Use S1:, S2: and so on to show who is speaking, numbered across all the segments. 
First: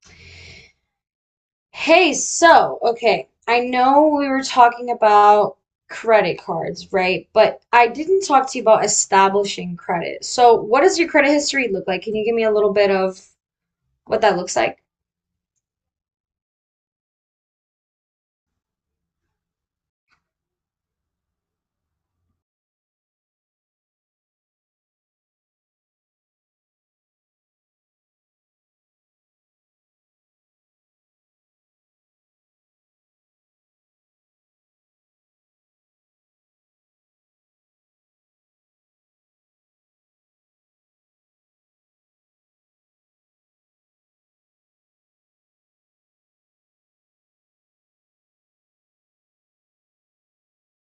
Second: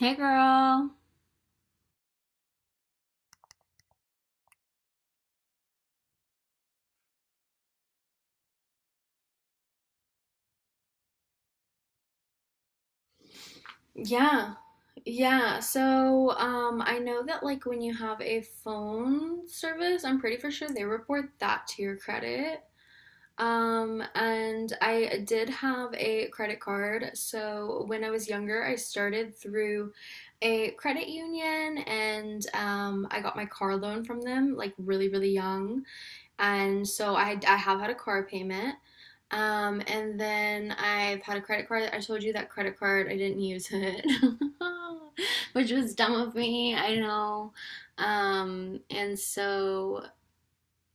S1: Hey, girl.
S2: Hey, so, okay, I know we were talking about credit cards, right? But I didn't talk to you about establishing credit. So what does your credit history look like? Can you give me a little bit of what that
S1: Yeah,
S2: looks like?
S1: yeah. I know that like when you have a phone service, I'm pretty for sure they report that to your credit. And I did have a credit card. So when I was younger, I started through a credit union and I got my car loan from them like really, really young. And so I have had a car payment. And then I've had a credit card. I told you that credit card, I didn't use it, which was dumb of me, I know. Um, and so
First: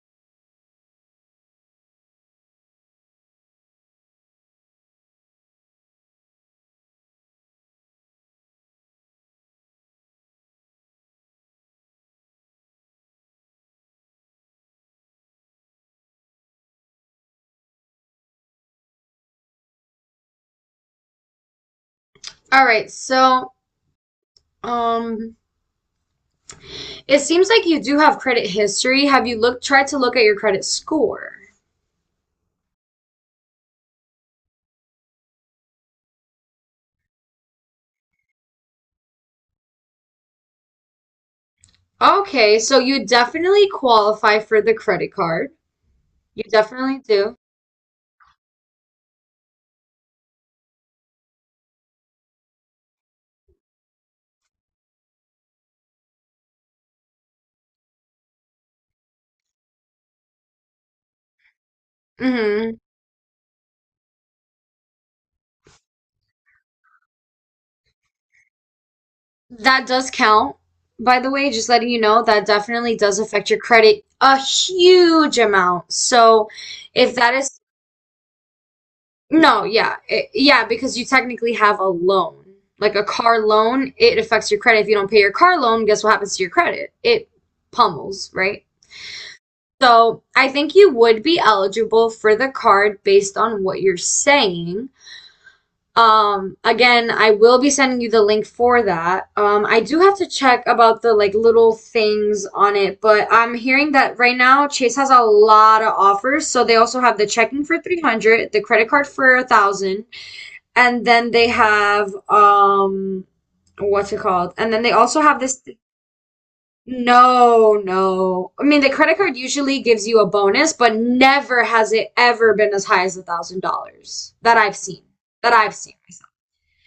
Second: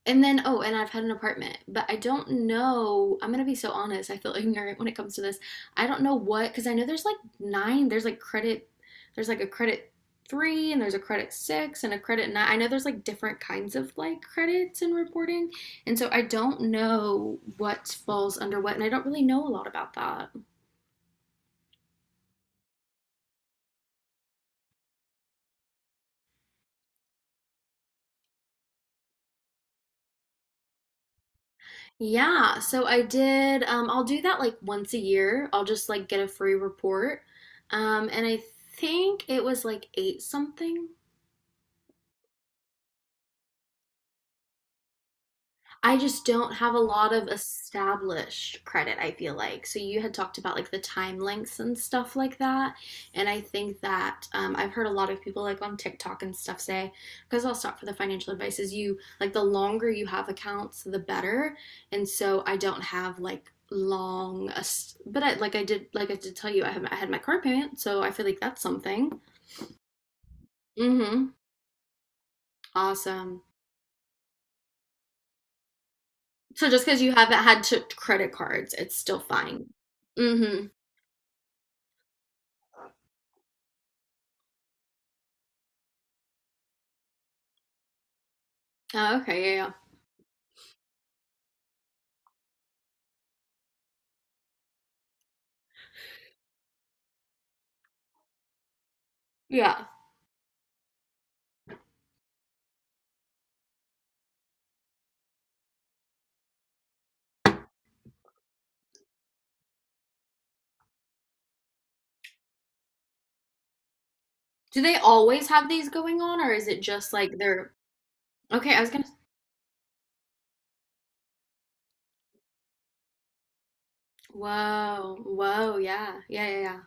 S1: and then, oh, and I've had an apartment, but I don't know. I'm gonna be so honest. I feel ignorant when it comes to this. I don't know what, because I know there's like nine. There's like credit. There's like a credit three, and there's a credit six, and a credit nine. I know there's like different kinds of like credits and reporting, and so I don't know what falls under what, and I don't really know a lot about that.
S2: All right, so um it seems like you do have credit history. Have you looked tried to look at your credit score?
S1: Yeah, so I did. I'll do that like once a year. I'll just like get a free report, and I think it was like eight something.
S2: Okay, so you definitely qualify for the credit card.
S1: I just
S2: You
S1: don't have a
S2: definitely
S1: lot of
S2: do.
S1: established credit, I feel like. So you had talked about like the time lengths and stuff like that. And I think that I've heard a lot of people like on TikTok and stuff say, because I'll stop for the financial advice, is you like the longer you have accounts, the better. And so I
S2: Hmm.
S1: don't have like long, but I, like I did tell you, I had my car payment. So I feel like that's something.
S2: That does count. By the
S1: Mm-hmm.
S2: way, just letting you know, that definitely does
S1: Awesome.
S2: affect your credit a huge amount. So
S1: So just because you
S2: if that
S1: haven't
S2: is,
S1: had to credit cards, it's still
S2: no,
S1: fine.
S2: yeah, it, yeah,
S1: Mm-hmm.
S2: because you technically have a loan. Like a car loan, it affects your credit. If you don't pay your car loan, guess what happens to your credit? It pummels, right?
S1: Oh, okay, yeah, yeah.
S2: So I think you would be eligible for the card based on what you're saying. Again, I will be sending you the link for that. I
S1: Yeah.
S2: do have to check about the like little things on it, but I'm hearing that right now Chase has a lot of offers. So they also have the checking for 300, the credit card for a thousand, and then they have what's it called? And
S1: Do
S2: then they
S1: they
S2: also have
S1: always
S2: this
S1: have these going on, or is it just like they're?
S2: no, no. I
S1: Okay? I
S2: mean,
S1: was
S2: the
S1: gonna.
S2: credit card usually gives you a bonus, but never has it ever been as high as $1,000 that I've seen.
S1: Whoa,
S2: That I've
S1: whoa,
S2: seen
S1: yeah,
S2: myself.
S1: yeah, yeah, yeah.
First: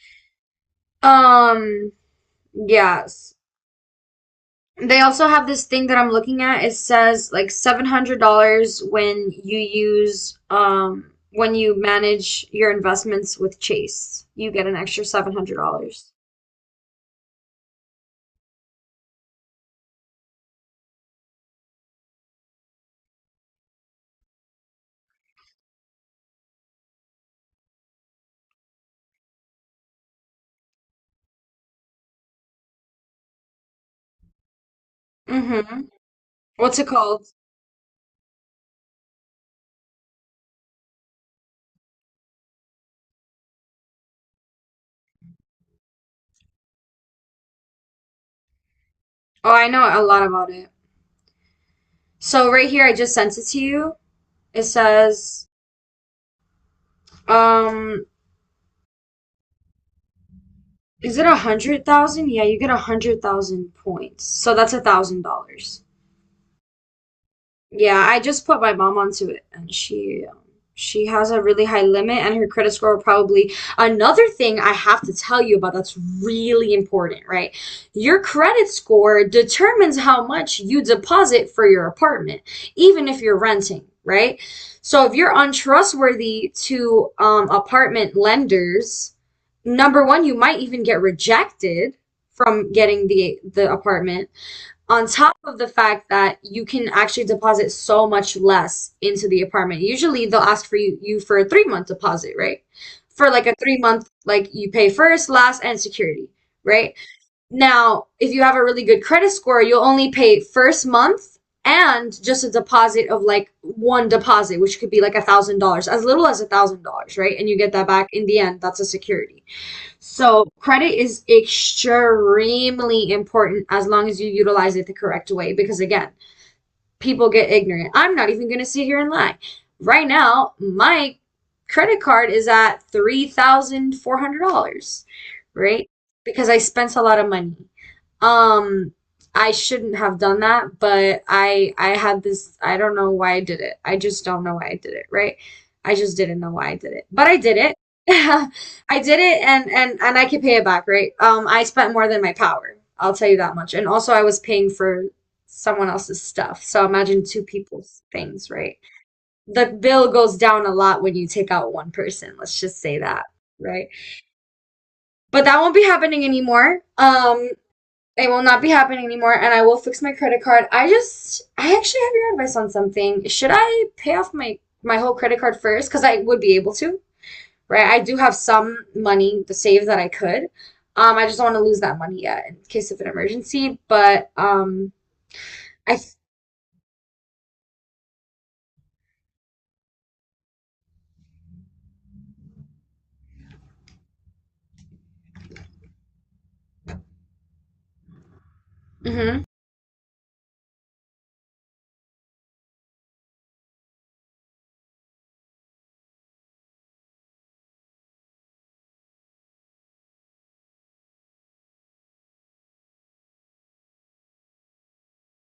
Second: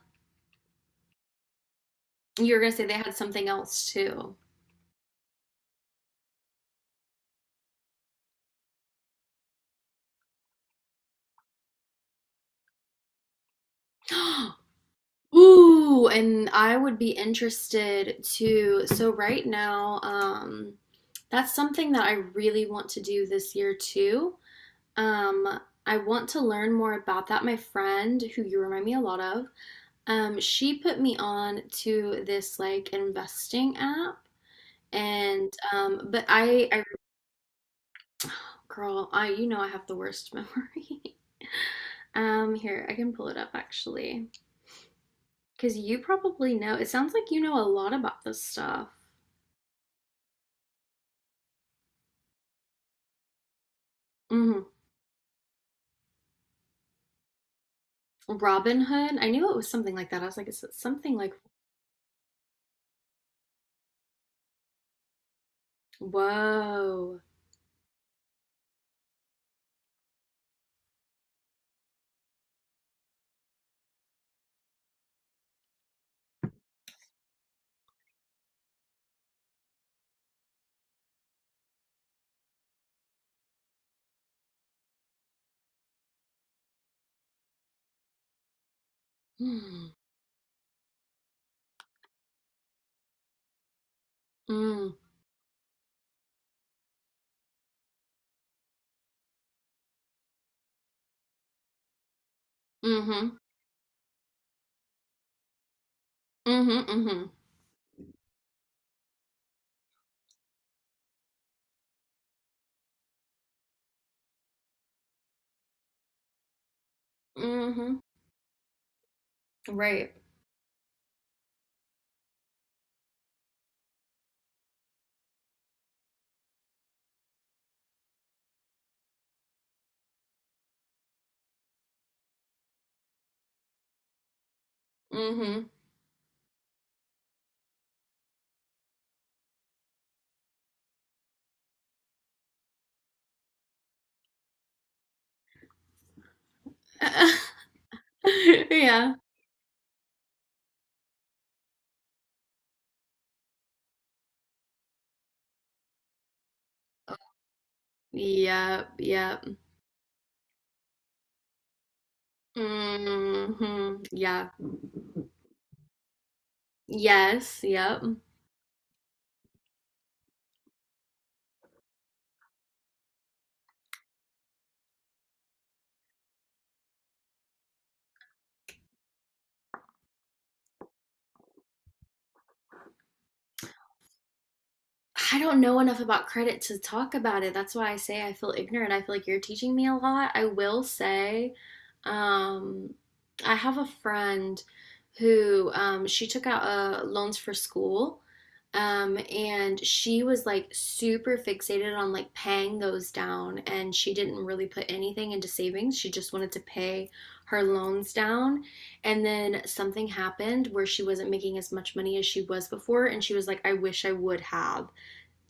S2: Um,
S1: You were gonna say they had
S2: Yes.
S1: something else too.
S2: They also have this thing that I'm looking at. It says like $700 when you use when you manage your investments with Chase. You get an extra
S1: Ooh,
S2: $700.
S1: and I would be interested to. So right now, that's something that I really want to do this year too. Um, I want to learn more about that. My friend, who you remind me a lot of, she put me on to this like investing app. And
S2: Mm-hmm.
S1: but
S2: What's
S1: I,
S2: it called?
S1: Girl, you know, I have the worst memory. Here, I can pull it up actually, because you probably know. It sounds like you know a lot about this stuff.
S2: Oh, I know a lot about it. So right here I just sent it to you. It
S1: Hmm.
S2: says um
S1: Robin Hood. I knew it was something like that. I was like, is it something
S2: is it
S1: like,
S2: 100,000? Yeah, you get 100,000 points. So that's $1,000.
S1: whoa.
S2: Yeah, I just put my mom onto it, and she has a really high limit, and her credit score probably. Another thing I have to tell you about that's really important, right? Your credit score determines how much you deposit for your apartment, even if you're renting, right? So if you're untrustworthy to apartment lenders,
S1: Mm,
S2: number one, you might even get rejected from getting the apartment
S1: mm,
S2: on top of the fact that you can actually deposit so much less into the apartment. Usually they'll ask for you, for a 3 month deposit, right? For
S1: mm-hmm,
S2: like a 3 month, like you pay first, last, and security,
S1: mm-hmm,
S2: right?
S1: mm-hmm,
S2: Now, if you have a really good credit score, you'll only pay first month and just a deposit of like one deposit, which could be like $1,000, as little as $1,000, right? And you get that
S1: mm-hmm.
S2: back in the end. That's a security.
S1: Right.
S2: So credit is extremely important as long as you utilize it the correct way. Because again, people get ignorant. I'm not even going to sit here and lie. Right now, my credit card is at $3,400,
S1: Mm-hmm.
S2: right? Because I spent a lot of money. Um, I shouldn't have done that, but I had this, I don't know why I did it. I just don't know why I did it, right? I just didn't know why I did it. But I did it. I
S1: Yeah.
S2: did it and I could pay it back, right? I spent more than my power. I'll tell you that much. And also I was paying for someone else's stuff. So imagine two people's things, right?
S1: Yep, yep.
S2: The bill goes down a lot when you take out one person. Let's just say that, right?
S1: Mm-hmm. Yeah.
S2: But that won't be happening anymore.
S1: Yes, yep.
S2: It will not be happening anymore, and I will fix my credit card. I actually have your advice on something. Should I pay off my whole credit card first? Because I would be able to, right? I do have some money to save that I could. I just don't want to lose that money yet in case of an emergency. But
S1: I don't know enough
S2: I,
S1: about credit to talk about it. That's why I say I feel ignorant. I feel like you're teaching me a lot. I will say, um, I have a friend who she took out loans for school,
S2: mhm.
S1: and she was like super fixated on like paying those down, and she didn't really put anything into savings. She just wanted to pay her loans down. And then something happened where she wasn't making as much money as she was before, and she was like, I wish I would have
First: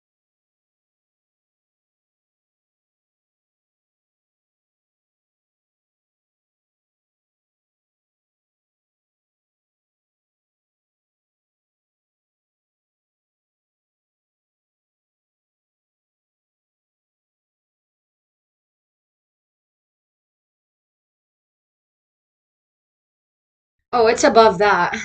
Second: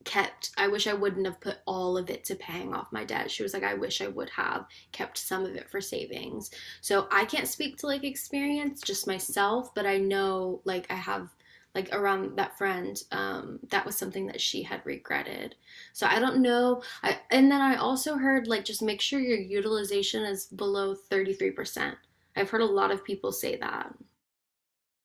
S1: kept. I wish I wouldn't have put all of it to paying off my debt. She was like, I wish I would have kept some of it for savings, so I can't speak to like experience just myself, but I know, like I have, like around that friend, that was something that she had regretted. So I don't know. I and then I also heard like just make sure your utilization is below 33%. I've heard a lot of people say that.
S2: Oh, it's above that.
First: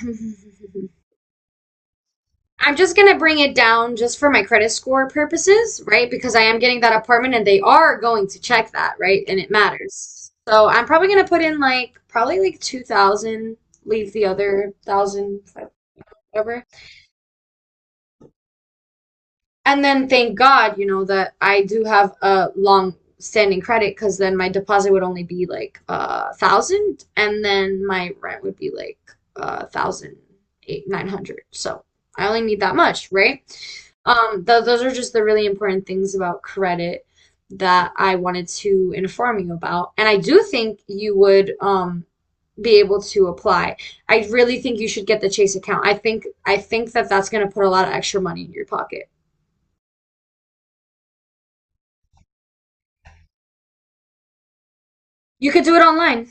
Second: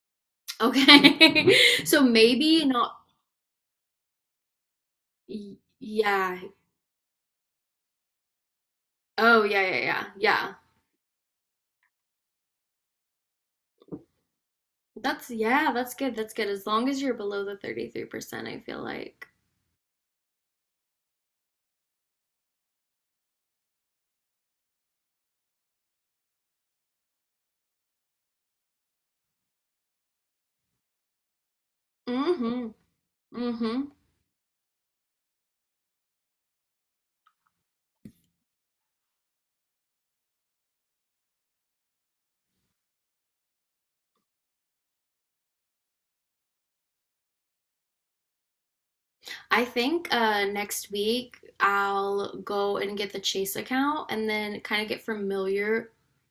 S1: Okay. So maybe
S2: I'm
S1: not.
S2: just gonna bring it down just for my credit score purposes, right? Because
S1: Yeah.
S2: I am getting that apartment and they are going to check that, right? And
S1: Oh
S2: it
S1: yeah, yeah, yeah,
S2: matters.
S1: yeah.
S2: So I'm probably gonna put in like 2000, leave the other
S1: That's
S2: 1000,
S1: yeah, that's good. That's good.
S2: whatever.
S1: As long as you're below the 33%, I feel like.
S2: And then thank God, you know, that I do have a long standing credit because then my deposit would only be like a thousand, and then my rent would be like a thousand eight nine hundred. So I only need
S1: Hmm.
S2: that much, right?
S1: Hmm.
S2: Th those are just the really important things about credit that I wanted to inform you about, and I do think you would be able to apply. I really think you should get the Chase account. I think that that's going to put a lot of extra money in your pocket.
S1: I think next week I'll go and get the Chase account and then kind of get
S2: You could do it
S1: familiar.
S2: online.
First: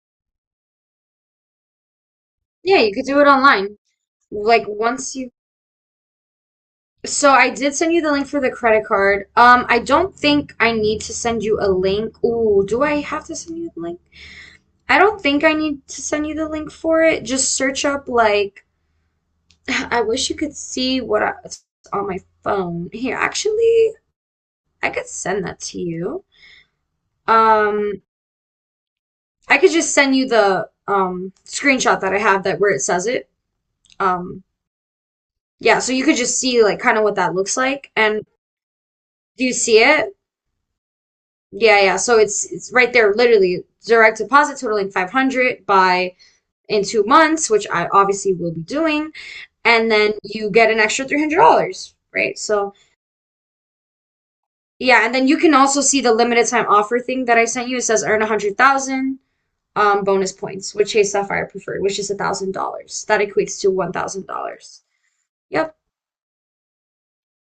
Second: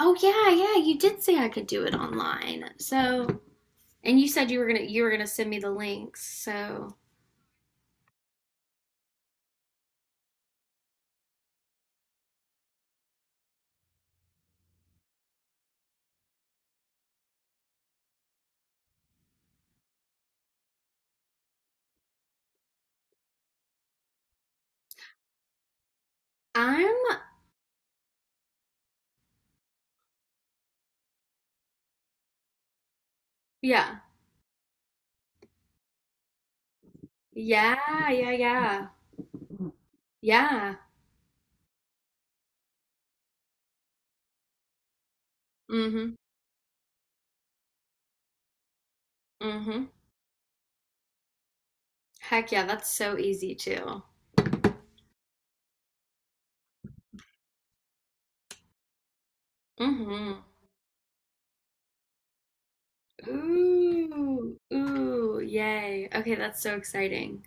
S1: Oh yeah, yeah, you did say I could do it online.
S2: Yeah, you could do it
S1: So,
S2: online.
S1: and you said
S2: Like
S1: you were
S2: once
S1: gonna
S2: you.
S1: send me the links. So,
S2: So I did send you the link for the credit card. I don't think I need to send you a link. Ooh, do I have to send you the link? I don't think I need to send you the link for it. Just search up like. I wish you could see what I, it's on my phone. Here, actually, I could send that to you.
S1: I'm
S2: Um, I could just send you the screenshot that I have that where it says it.
S1: yeah.
S2: Um, Yeah, so you could just see like kind of what that looks like.
S1: Yeah,
S2: And
S1: yeah, yeah.
S2: do you see it?
S1: Yeah.
S2: Yeah, yeah. So it's right there, literally direct deposit totaling 500 by
S1: Hmm.
S2: in 2 months, which I obviously will be doing,
S1: Hmm.
S2: and then you get an extra $300, right?
S1: Heck yeah,
S2: So
S1: that's so easy too.
S2: yeah, and then you can also see the limited time offer thing that I sent you. It says earn 100,000 bonus
S1: Hmm.
S2: points with Chase Sapphire Preferred, which is $1,000. That equates to
S1: Ooh,
S2: $1,000.
S1: ooh,
S2: Yep.
S1: yay. Okay, that's so exciting.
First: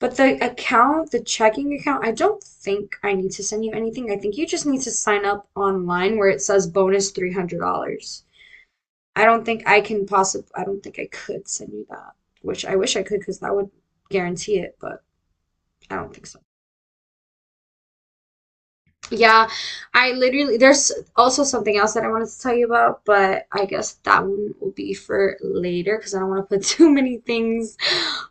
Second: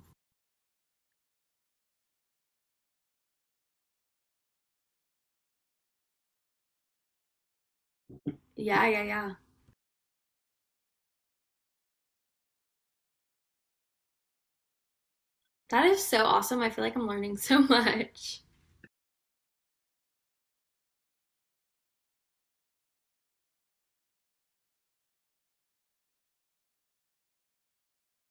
S2: But the account, the checking account, I don't think I need to send you anything. I think you just need to sign up online where it says bonus $300.
S1: Yeah, yeah,
S2: I
S1: yeah.
S2: don't think I can possibly, I don't think I could send you that, which I wish I could because that would guarantee it, but
S1: That
S2: I
S1: is
S2: don't
S1: so
S2: think so.
S1: awesome. I feel like I'm learning so much.
S2: Yeah, I literally, there's also something else that I wanted to tell you about, but I guess that one will be for later because I don't want to put too many things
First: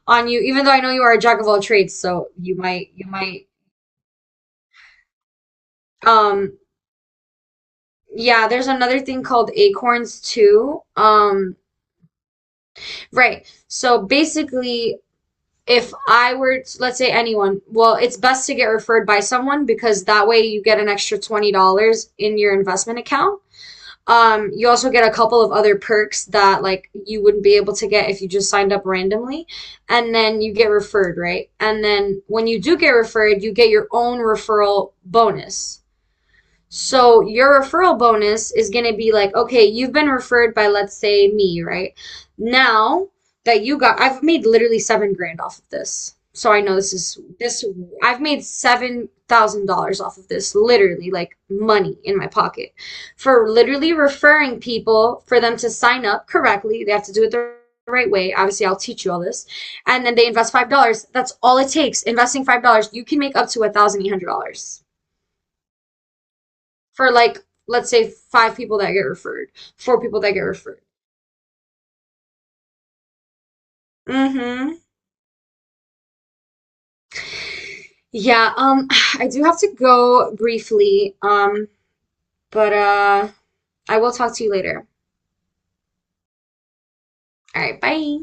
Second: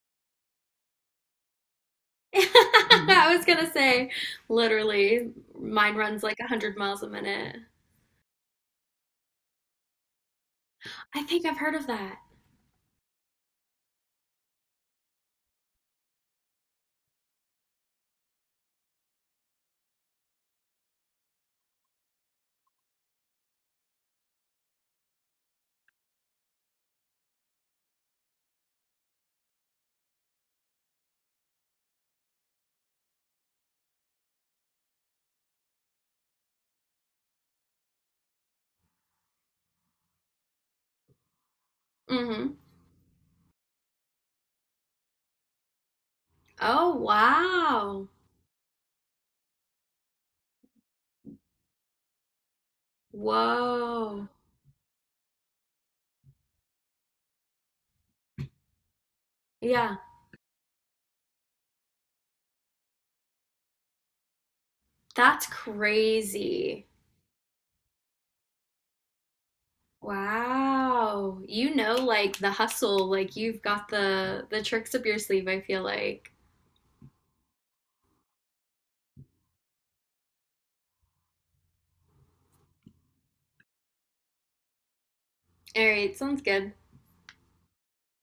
S2: on you, even though I know you are a jack of all trades, so you
S1: I was
S2: might.
S1: gonna say, literally, mine runs like
S2: Um,
S1: 100 miles a minute.
S2: Yeah, there's another thing called acorns too.
S1: I think I've heard of that.
S2: Right. So basically, if I were to, let's say anyone, well, it's best to get referred by someone because that way you get an extra $20 in your investment account. You also get a couple of other perks that like you wouldn't be able to get if you just signed up randomly. And then you get referred, right? And then when you do get referred, you get your own referral bonus. So your referral bonus is going to be like, okay, you've been referred by, let's say, me, right?
S1: Hmm.
S2: Now that you got, I've made literally 7 grand off of this. So I know
S1: Oh,
S2: this is this.
S1: wow.
S2: I've made $7,000 off of this, literally, like money in my pocket, for literally
S1: Whoa.
S2: referring people for them to sign up correctly. They have to do it the right way. Obviously, I'll teach you all this,
S1: Yeah,
S2: and then they invest $5. That's all it takes. Investing $5, you can make up to $1,800
S1: that's crazy.
S2: for like let's say 5 people that get referred, 4 people that get referred.
S1: Wow. You know, like the hustle, like you've got the
S2: Mm-hmm.
S1: tricks up your sleeve, I feel like.
S2: Yeah, I do have to go briefly, but I will talk to you later.
S1: All right, sounds good.
S2: All right, bye.